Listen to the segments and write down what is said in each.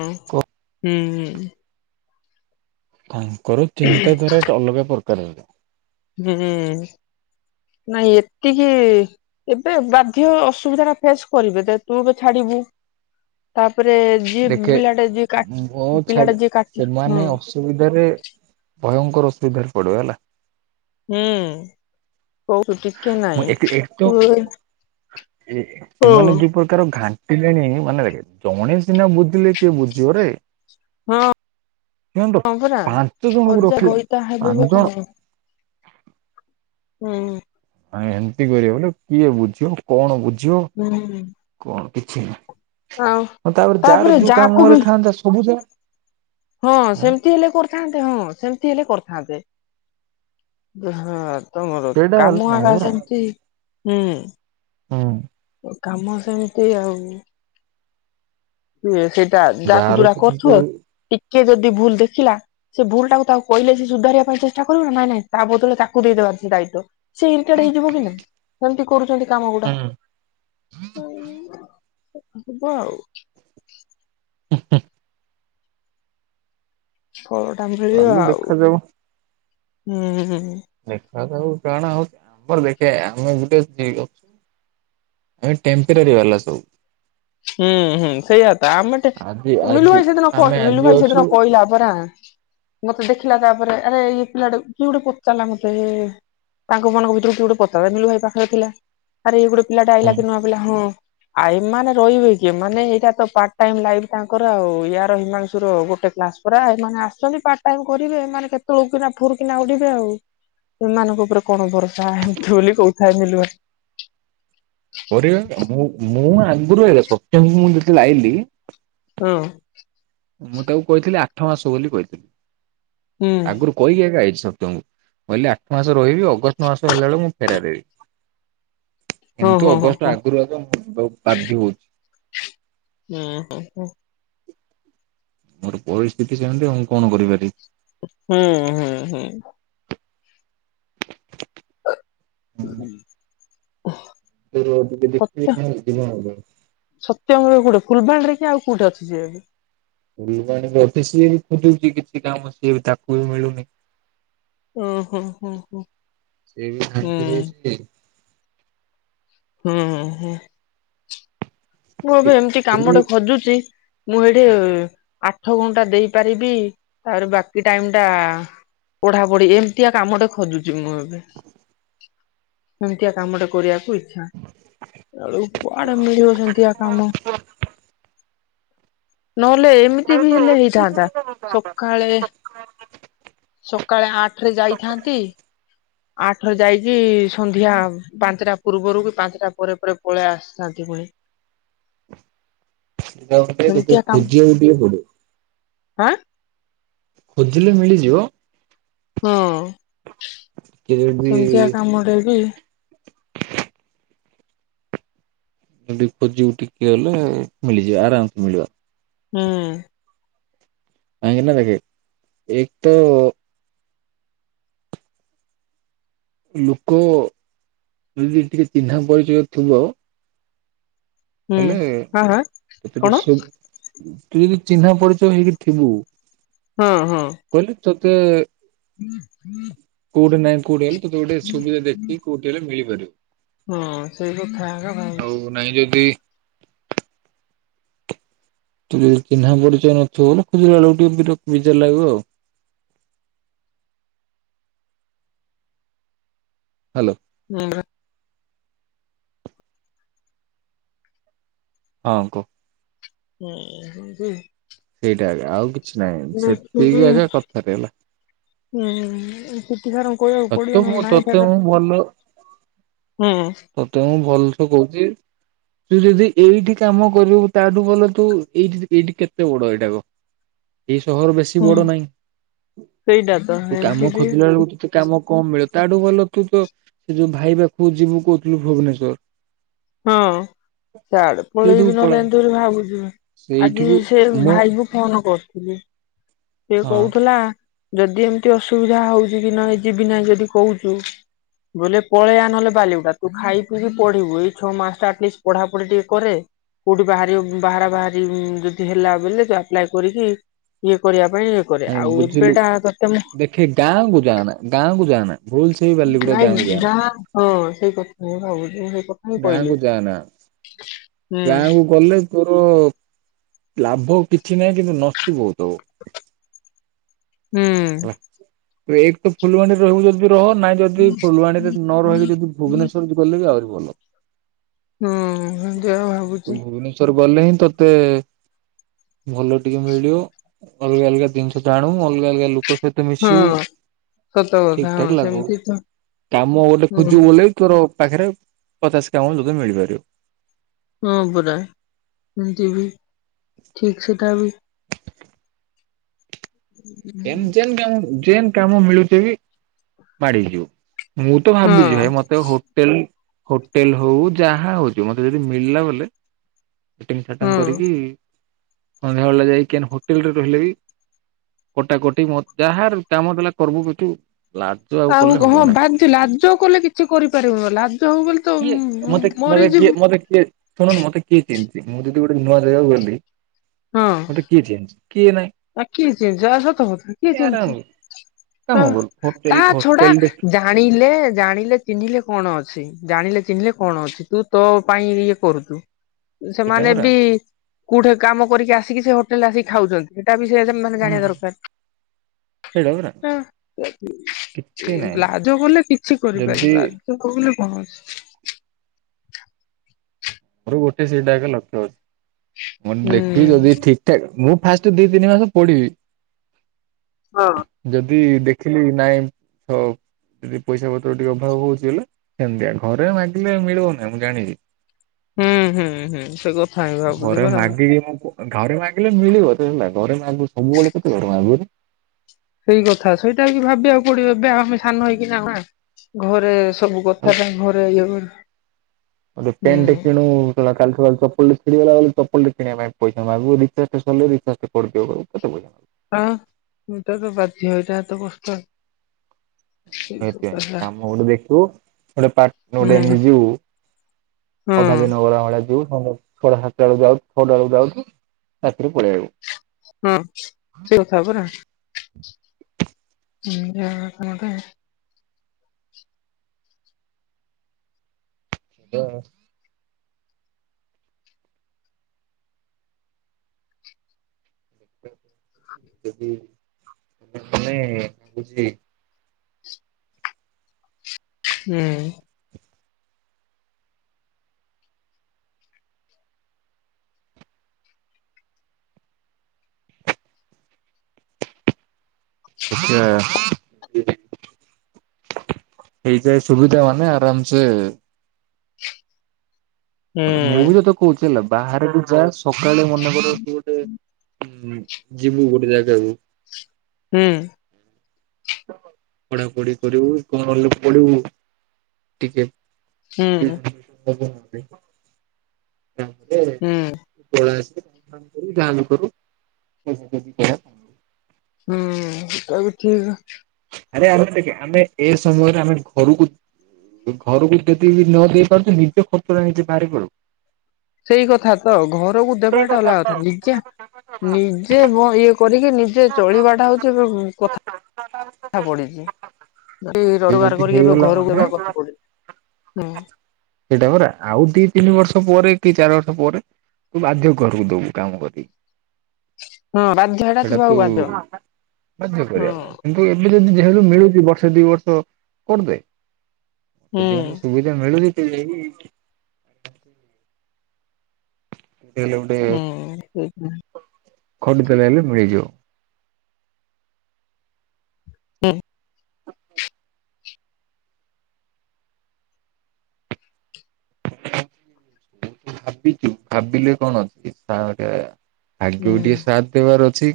ହଁ କ ହୁଁ ହୁଁ। ତାଙ୍କର ଚିନ୍ତାଧାରା ଟ ଅଲଗା ପ୍ରକାର। ହୁଁ। ନାଇଁ ଏତିକି ଏବେ ବାଧ୍ୟ ଅସୁବିଧା ଟା ଫେସ କରିବେ ଯେ ତୁ ଏବେ ଛାଡିବୁ ନି ତା ତାପରେ ଯିଏ ଦେଖେ ପିଲା ଟା ଯିଏ ମୋ କାଟ ଛାଡ ପିଲା ଟା ଯିଏ କାଟ ହୁଁ। ସେମାନେ ଅସୁବିଧାରେ ଭୟଙ୍କର ଅସୁବିଧାରେ ପଡ଼ିବ ହେଲା। ହୁଁ ବହୁତ ଟିକେ ମୁଁ ଏକ ଏକ ତ ନାହିଁ [unintelligible] ଏ ସେମାନେ ଯୋଉ ପ୍ରକାର ଘାଣ୍ଟ ଣ୍ଟିଲେଣି ମାନେ ଦେଖେ ଜଣେ ସିନା ବୁଝିଲେ କିଏ ବୁଝିବ ରେ ହଁ। ହଁ ପରା ପାଞ୍ଚ ଜଣଙ୍କୁ ହଜା ରଖିଲା ଘଇତା ପାଞ୍ଚ ହେବେ ଜଣ କଣ ହୁଁ। ଆଇଁ ଏମତି କରିବା ବୋଲେ କିଏ ବୁଝିବ କଣ ବୁଝିବ ହୁଁ କଣ କିଛି ନାହିଁ। ଆଉ ହଁ ତାପରେ ଯାହାର ଯୋଉ ଯାହାକୁ କାମ ବି ବୋଲେ ଥାନ୍ତା ସବୁ ଯା ହଁ ସେମିତି ହେଲେ କରିଥାନ୍ତେ ହଁ ସେମିତି ହେଲେ କରି ଥାନ୍ତେ ହଁ ତମର ସେଇଟା ହେଲେ କାମ ଏକା ସେମିତି ହୁଁ। ହଁ। କାମ ସେମିତି ଆଉ ସେ ସେଇଟା ଡାକ ଯାହାର ଦୁରା କେମିତି କରୁଥିକ କିଏ ଯଦି ଭୁଲ ଦେଖିଲା ସେ ଭୁଲ ଟାକୁ ତାକୁ କହିଲେ ସେ ସୁଧାରିବା ପାଇଁ ଚେଷ୍ଟା କରିବ ନାଇଁ ନାଇଁ ତା ବଦରେ ତାକୁ ଦେଇଦବ ଦାୟିତ ସେ ଇଡ ହେଇଯିବ କି ନ ସେମିତି କରୁଛନ୍ତି। କାମ ଗୁଡା ହବ ଆଉ। [inaudible] ଫଳ ଟାମ ଖେଳିବା ଚାଲୁ ଆଉ ଦେଖାଯାଉ ହୁଁ। ଦେଖ ହ କାଣା ହଉଛି ଆମର ଦେଖ ଆମେ ଗୋଟେ ଯଛୁ ଆ ଟେମ୍ପରାରୀ ବାଲା ସବୁ। ହୁଁ ହୁଁ ସେଇାତା ଆମେ ତ ଆଜି ମିଲୁ ଆଜି ଭାଇ ସେଦିନ କହ ଆମେ ମିଲୁ ଆଜି ଭାଇ ଅଛୁ ସେଦିନ କହିଲା ପରା ମତେ ଦେଖିଲା ତାପରେ ଆରେ ଇଏ ପିଲା ଟା କିଏ ଗୋଟେ ପଚାରିଲା ମତେ ତାଙ୍କ ମାନଙ୍କ ଭିତରୁ ଟିକେ ଗୋଟେ ପତା ମଳୁ ଭ ପାଖରେ ଥିଲା ଆରେ ଏଇ ଗୋଟେ ପିଲା ହୁଁ ଡାାଇଲା କି ନୂଆଁ ପିଲା ହଁ ଆଇମାନେ ରହିବେ କି ମାନେ ଏଇଟା ତ ପାର୍ଟ ଟାଇମ ଲାଇଫ ତାଙ୍କର ଆଉ ୟାର ହିମାଂଶୁର ଗୋଟେ କ୍ଲାସ ପରା ଆସନ୍ତି ପାର୍ଟ ଟାଇମ କରିବେ ମାନେ କେତେବେଳକୁ କିନା ଫୁରୁ କିନା ଉଡିବେ ଆଉ। ସେମାନଙ୍କ ଉପରେ କଣ ଭରସା ଏମିତି ବୋଲି କହୁଥାଏ ମିଲୁଆ। ମୁଁ ଆଗରୁ ସତ୍ୟଙ୍ଗଙ୍କୁ ମୁଁ ଯେତେ ଆଇଲି ହୁଁ। ମୁଁ ତାକୁ କହିଥିଲି ଆଠ ମାସ ବୋଲି କହିଥିଲି ହୁଁ। ଆଗରୁ କହିକି ଏକା ଏଇଠ ସବ କହିଲି ଆଠ ମାସ ରହିବି ଅଗଷ୍ଟ ମାସ ହେଲା ବେଳଳେ ମୁଁ ଫେରାର ହେବି। ହଁ ଏମତି ହଁ ହଁ ଅଗଷ୍ଟ ହଁ ଆଗରୁ ଆଗ ବଧ୍ୟାହାଉଛି ହୁଁ ହ ହ। ମୋର ପରିସ୍ଥିତି ସେମିତି ଆଁ କଣ କରିପାରିବି। ହୁଁ ହୁଁ ହୁଁ। ହୁଁ। [inaudible] ର କୋଉଟେ, ଫୁଲବାଣୀରେ କି ଆଉ କଉଠେ ଅଛି ଯିବା କି। ଫୁଲବାଣୀରୁ ଅଫିସ ଯ ଖୋଜୁଛି, କିଛି କାମ ସିଏ ବି ତାକୁ ବି ମିଳୁନି। ଉଁ ହୁଁ ହୁଁ ହୁଁ ସେ ବି ଶାନ୍ତି ହଉଛି। ହୁଁ ହଁ। ମୁଁ ଏବେ ଏମିତି କାମଟେ ଖୋଜୁଛି ମୁଁ ଏଇଠି ଆଠ ଘଣ୍ଟା ଦେଇପାରିବି। ତାପରେ ବାକି ଟାଇମ ଟା ପଢା ପଢି ଏମିତିଆ କାମଟେ ଖୋଜୁଛି ମୁଁ ଏବେ। ସେମିତିଆ କାମ ଟା କରିବାକୁ ଇଚ୍ଛା। ବେଳକୁ କୁଆଡେ ମିଳିବ ସେମତି ହଁ ହଁ। ନହେଲେ, ଏମିତି ବି ହେଲେ ହେଇଥାନ୍ତା। ସକାଳେ ସକାଳେ ଆଠ ରେ ଯାଇଥାନ୍ତି, ଆଠ ଯାଇକି, ସନ୍ଧ୍ୟା ପାଞ୍ଚଟା ପୂର୍ବରୁ କି ପାଞ୍ଚଟା ପରେ ପରେ ପଳେଇ ଆସିଥାନ୍ତି। ଏ ସେଟାେ, ତୋତେ ଖଜିବାକୁ ଟିଏ ପଡିବ। ହାଁ। ଖୋଜିଲେ ମିଳିଯିବ। ହଁ, ଟିକେ ଯଦି ସେମିତିଆ କାମରେ ବି ଖୋଜିବୁ ଟିକେ ହେଲେ ମିଳିଯିବ ଆରାମସେ ମିଳିଯିବ। ହୁଁ। କାହିଁକିନା ଦେଖ, ଏକ ତ ଲୋକ, ଯଦି ଟିକେ ଚିହ୍ନା ପରିଚୟ ଥିବ ହୁଁ ହେଲେ ହଁ ହଁ କଣ? [unintelligible] ତୁ - ଚିହ୍ନା ପରିଚୟ ହେଇକି ଥିବୁ ହଁ, ହଁ। [unintelligible] [unintelligible] କଉଠି ହେଲେ, ତୋତେ ଗୋଟେ ସୁବିଧା ଦେଖି, କୋଉଠି ହେଲେ ମିଳିପାରିବ। ହଁ ସେଇ କଥା ଏକା ଆଉ [unintelligible] ନାଇଁ ଯଦି ତୁ ଯଦି ଟିକେ ଚିହ୍ନା ପରିଚୟ ନଥିବୁ, ହେଲେ ଖୋଜିଲା ବେଳେ ଟିକେ ବି ବିଜାର ଲାଗିବ ଆଉ। ହ୍ୟାଲୋ। [unintelligible] ହଁ କହ। [unintelligible] ସେଇଟା ଆଜ୍ଞା। ଆଉ କିଛି ନାହିଁ। ଦେଖିକି ସେତିକି ଆଜ୍ଞା କଥାରେ ହେଲା। ହୁଁ ପିଟି ସାର୍ ଙ୍କୁ କହିବାକୁ ପଡିବ ତତେ ନହେଲେ ମୁଁ, ନାଇଁ ତତେ ସାର୍ ମୁଁ ଭଲ, ହୁଁ ତତେ ମୁଁ ଭଲ ଶ କହୁଛି। ତୁ ଯଦି ଏଇଠି କାମ କରିବୁ, ତାଠୁ ଭଲ ତୁ ଏଇଠି, ଏଇଠି କେତେ ବଡ ଏଇଟାକୁ [inaudible] ଏଇ ସହର ବେଶୀ ହୁଁ ବଡ ନାହିଁ। ସେଇଟା ତ ତୁ କାମ ଏମିତି ବି ଖୋଜିଲା ବେଳକୁ [unintelligible] ତମ କମ ମିଳ ତାଠୁ ଭଲ ତୁ ତ। ସେ ଯୋଉ ଭାଇ ପାଖକୁ ଯିବୁ କହୁଥିଲୁ ଭୁବନେଶ୍ଵର। ହଁ, ସିଆଡେ ସେଇଠିକୁ ପଳେଇବି ପଳା ନହେଲେ ଏମିତି ବୋଲି ଭାବୁଛି। ଆଜି ସେଇଠିକୁ ସେ ମୋ ଭାଇକୁ ଫୋନ କରୁଥିଲି, ସେ ହଁ କହୁଥିଲା ଯଦି ଏମିତି ଅସୁବିଧା ହଉଛି, କି ନହେ ଯିବି ନାହିଁ ଯଦି କହୁଛୁ ବୋଇଲେ ପଳେଇଆ ନହେଲେ ବାଲିଗୁଡା। ତୁ ଖାଇ ପିିଇ ପଢିବୁ ଏଇ ଛଅ ମାସ ଆଟଲିଷ୍ଟ ପଢାପଢି ଟିକେ କରେ। କୋଉଠି ବାହାରିବ ବାହାରା ବାହାରି ଯଦି ହେଲା, ବୋଇଲେ ଆପ୍ଲାଏ କରିକି ଇଏ କରିବା। ପାଇଁ ଇଏ କରେ ଆଇ ଆଉ ବୁଝିଲୁ, ଏବେଟା ତତେ ମୁଁ ଦେଖେ ଗାଁ କୁ ଯାଆନା, ଗାଁ କୁ ଯାଆନା, ଭୁଲ ସେଇ ବାରିଲୁ ଗୋଟେ [unintelligible] ଗାଁ କହିଲି କୁ ଯାଆନା ହୁଁ ଗାଁ କୁ ଗଲେ। ତୋର ଲାଭ କିଛି ନାହିଁ କିନ୍ତୁ ନଷ୍ଟି ବହୁତ ହବ। ହୁଁ। ହେଲା। ଏକ ତ ଫୁଲବାଣୀରେ ରହିବୁ ଯଦି ରହ ନାଇଁ ଯଦି ଫୁଲବାଣୀରେ ନ ରହିବୁ ଯଦି ଭୁବନେଶ୍ୱର ଗଲେ ବି ଆହୁରି- ଭଲ। ହୁଁ ସେମିତି ଏକା ତୁ ଭାବୁଛି। ଭୁବନେଶ୍ଵର ଗଲେ ହିଁ ତତେ- ଭଲ ଟିକେ ମିଳିବ ଅଲଗା ଅଲଗା ଜିନିଷ ଜାଣିବୁ ଅଲଗା ଅଲଗା ଲୋକ। ସହିତ ମିଶିବୁ। ହଁ ସତ ଠିକ କଥା ଠାକ୍ ହଁ ଲାଗିବ। ସେମିତି ତ କାମ ଗୋଟେ ହୁଁ। ଖୋଜିବ ବୋଲେ ତୋର- ପାଖରେ ପଚାଶ କାମ ତୋତେ ମିଳିପାରିବ। ହଁ ପରା ଏମିତି ବି ଠିକ ସେଟା ବି। ଏମ ଯେମ କାମ ଯେମ କାମ ମିଳୁଛି ବି ମାଡି ଯିବ। ମୁଁ ତ ହଁ ଭାବିଛି ଭାଇ ମତେ ହୋଟେଲ- ହୋଟେଲ ହଉ ଯାହା ହଉଛି ହଉ ମୋତେ ଯଦି ମିଳିଲା ବଲେ- ଫିଟିଙ୍ଗ ଫାଟଙ୍ଗ ହଁ। କରିକି ସନ୍ଧ୍ୟା ବେଳେ ଯାଇକି କେନ ହୋଟେଲରେ ରହିଲେ ବି- କଟାକଟି ମ ଯାହାର କାମ ଦେଲା କରିବୁ କହିକି। ଆ ହଁ ବାଜ ଲାଜ କଲେ କିଛି କରିପାରିବ ଲାଜ ହଉ ବୋଲି ତ ମରିଯିବ। କିଏ ମୋତେ କିଏ? ଶୁଣୁନ ମୋତେ କିଏ ଚିହ୍ନିଛି ମୁଁ ଯଦି ଗୋଟେ ନୂଆ ଜାଗାକୁ ଗଲି ହଁ ମୋତେ କିଏ ଚିହ୍ନିଛି? ଆ କିଏ ଚିହ୍ନିଛି ଆଉ ସତ କଥା କିଏ ୟାର ଚିହ୍ନିଛି? କାମ ହଁ କରୁ ହୋଟେଲ ତା ଛଡା ହୋଟେଲ ଦେ ଜାଣିଲେ ଜାଣିଲେ ଚିହ୍ନିଲେ। କଣ ଅଛି? ଜାଣିଲେ ଚିହ୍ନିଲେ କଣ ଅଛି? ତୁ ତୋ ପାଇଁ ଇଏ କରୁଛୁ। ସେଇଟା ସେମାନେ ପରା ବି କୋଉଠି କାମ କରିକି ଆସିକି ସେ ହୋଟେଲରେ ଆସିକି ଖାଉଛନ୍ତି। ସେଇଟା ବି- ସେ ସେମାନେ ଜାଣିବା ହୁଁ ଦରକାର। [unintelligible] ନାହିଁ ଲାଜ କଲେ କିଛି ଯଦି କରିପାରିବୁନି। ଲାଜ କଲେ- ହଁ। ମୋର ଗୋଟେ ସେଇଟା ଏକ ଲକ୍ଷ ଅଛି। ମୁଁ ହୁଁ। ଦେଖିକି ଯଦି ଠିକଠାକ୍ ମୁଁ- ଫାଷ୍ଟ ଦି ତିନି ମାସ ପଢ଼ିବି। ହଁ। ଯଦି ଦେଖ- ଦେଖିଲି ନାଇଁ। ହଉ। ଯଦି ପଇସା ପତ୍ର ଟିକେ ଅଭାବ ହଉଛି ହେଲେ ସେମିତିଆ ଘରେ ମାଗିଲେ ମିଳିବ ନାହିଁ ମୁଁ ଜାଣିଛିି। ହୁଁ ହୁଁ ହୁଁ। ସେ କଥା ହିଁ ଭାବୁଛି ଘରେ ପରା ମୁଁ। ମାଗିକି ଘରେ ମାଗିଲେ ମିଳିବ ତ ହେଲା ଘରେ ମାଗିବୁ ସବୁବେଳେ କେତେ ଘରେ ମାଗିବୁ। ସେଇ କଥା ସେଇଟା କି ଭାବିବାକୁ ପଡିବ ଏବେ ଆଉ ଆମେ ସାନ ହେଇକି ନାହୁଁ ନା ଘରେ। ସବୁ ଆଉ କଥା କାଇଁ ଘରେ ଇଏ କରିବୁ। ଗୋଟେ ପେଣ୍ଟ କିଣୁବୁ କହିଲାରୁ। କାଲି ସକାଳେ ଚପଲଟେ ଛିଡ଼ିଗଲା ବଲେ ଚପଲଟେ କିଣିବା ପାଇଁ ପଇସା ମାଗିବୁ ରିଚାର୍ଜଟେ ସରିଲେ ରିଚାର୍ଜଟେ କରିିଦିଅ କହିବୁ କେତେ କହିବୁ। ହଁ ଏଇଟା ତ ବାଧିବ। ଏଇଟା ତ କଷ୍ଟ। ସେଇ [unintelligible] ସବୁ କଥା [unintelligible] ହଁ ଛଟା ହୁଁ ସାତଟା ବେଳକୁ ହଁ ଯାଉ ଛଅଟା ବେଳକୁ ଯାଉୁଛୁ ରାତିରେ ପଳେଇ ଆଇବୁ। ହଁ ସେ କଥା ପରା। ହଁ ସେଇ କଥା ବୋଧେ। ହୁଁ। [unintelligible] ମାନେ କିଛି ହୁଁ। ଆଛା ଇଏ ହେଇଯାଏ ସୁବିଧା ମାନେ ଆରାମ ସେ ହୁଁ ମୁଁ ବି ତତେ କୋହୁଚି ହେଲା ବାହାରକୁ ଯା ସକାଳେ ମନେକର ତୁ ଗୋଟେ ହୁଁ ଯିବି ଗୋଟେ ଜାଗାକୁୁ। ହୁଁ। ପଢା ପଢି କରିବୁ କଣ ପଢ଼ିବୁ ଟିକେ? ହୁଁ [unintelligible] ତାପରେ ହୁଁ ହୁଁ [unintelligible] [inaudible] ଯାହାବି କରୁ ପଇସା ଦି ପଇସା କମଉଚି। ହୁଁ ସେଇଟା ବି ଠିକ। ଆରେ ଆମେ ଦେଖ ଆମେ ଏ ସମୟରେ ଆମେ ଘରକୁ ଘରକୁ ଯଦି ବି ନଦେଇ ପାରୁଚୁ ନିଜେ ଖର୍ଚ୍ଚ ନିଜେ ବାହାରି ପଡୁ। ସେଇ କଥା ତ ଘରକୁ ଦେବାଟା ଅଲଗା କଥା ନିଜେ ନିଜେ ବ ଇଏ କରିକି ନିଜେ ଚଳିବାଟା ହୋଉଚି କଥା। ନିଜେ ଯଦି ହେଇଗଲା ମାନେ [unintelligible] ହୁଁ। ସେଇଟା ପରା ଆଉ ଦି ତିନି ବର୍ଷ ପରେ କି ଚାରି ବର୍ଷ ପରେ ତୁ ବାଧ୍ୟ ଘରକୁ ଦୋବୁ କାମ କରିକି। ହଁ ବାଧ୍ୟ ହେଟା ସେଟା ଥିବାକୁ ତୁ ବାଧ୍ୟ ବାଧ୍ୟ ହଁ କରିବା ପାଇଁ କିନ୍ତୁ ଏବେ ଯଦି ଯେହେତୁ ମିଳୁଚି ବର୍ଷେ ଦି ବର୍ଷ କରିଦେ ହୁଁ ସେଠି ଯଦି ସୁବିଧା ମିଳୁଚି [unintelligible] କୋଉଠି ହେଲେ ହୁଁ ସେଇ [unintelligible] ଫୋନ୍ କଲେ ହେଲେ ମିଳିଯିବ। ହୁଁ। [unintelligible] ଆଗକୁ ଟିକେ ସାଥ ଦେବାର ଅଛି।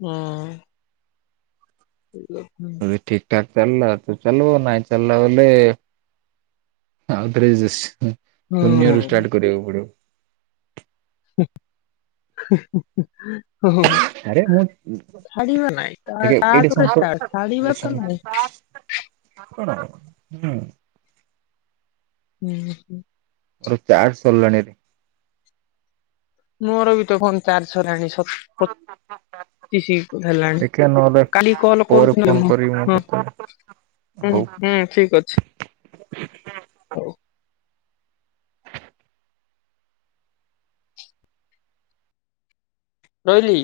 ହୁଁ। [unintelligible] ଗାଡି ଚାଲିଲା ତ ଚାଲୋ ନାଇଁ ଚାଲିଲା ବୋଇଲେ ଆଉ ଥରେ ଶୂନ୍ୟ ରୁ ଷ୍ଟାର୍ଟ କରିବାକୁ ପଡିବ। ଆରେ ମୁଁ [inaudible] ଛାଡିବା ନାଇଁ ଦେଖେ ଏଇଠି ଷ୍ଟାର୍ଟ ପରେ ସମ୍ପ ଷ୍ଟାର୍ଟ ଏ ଛାଡିବା ତ ନାଇଁ। [inaudible] କଣ ହୁଁ। ହୁଁ ହୁଁ। ମୋର ଚାର୍ଜ ସରିଲାଣିରେ। ମୋର ବି ତ କଣ ଚାର୍ଜ ସରିଲାଣି ସ [unintelligible] ତେଇସି ହେଲାଣି ଦେଖିବା ନହେଲେ କାଲି କଲ ପରେ କରୁଚି ଫୋନ ନହେଲେ ମୁଁ କରିବି କେତେବେଳେ ହଁ। ହଉ ହୁଁ ହୁଁ ଠିକ ଅଛି ହଉ। ରହିଲି।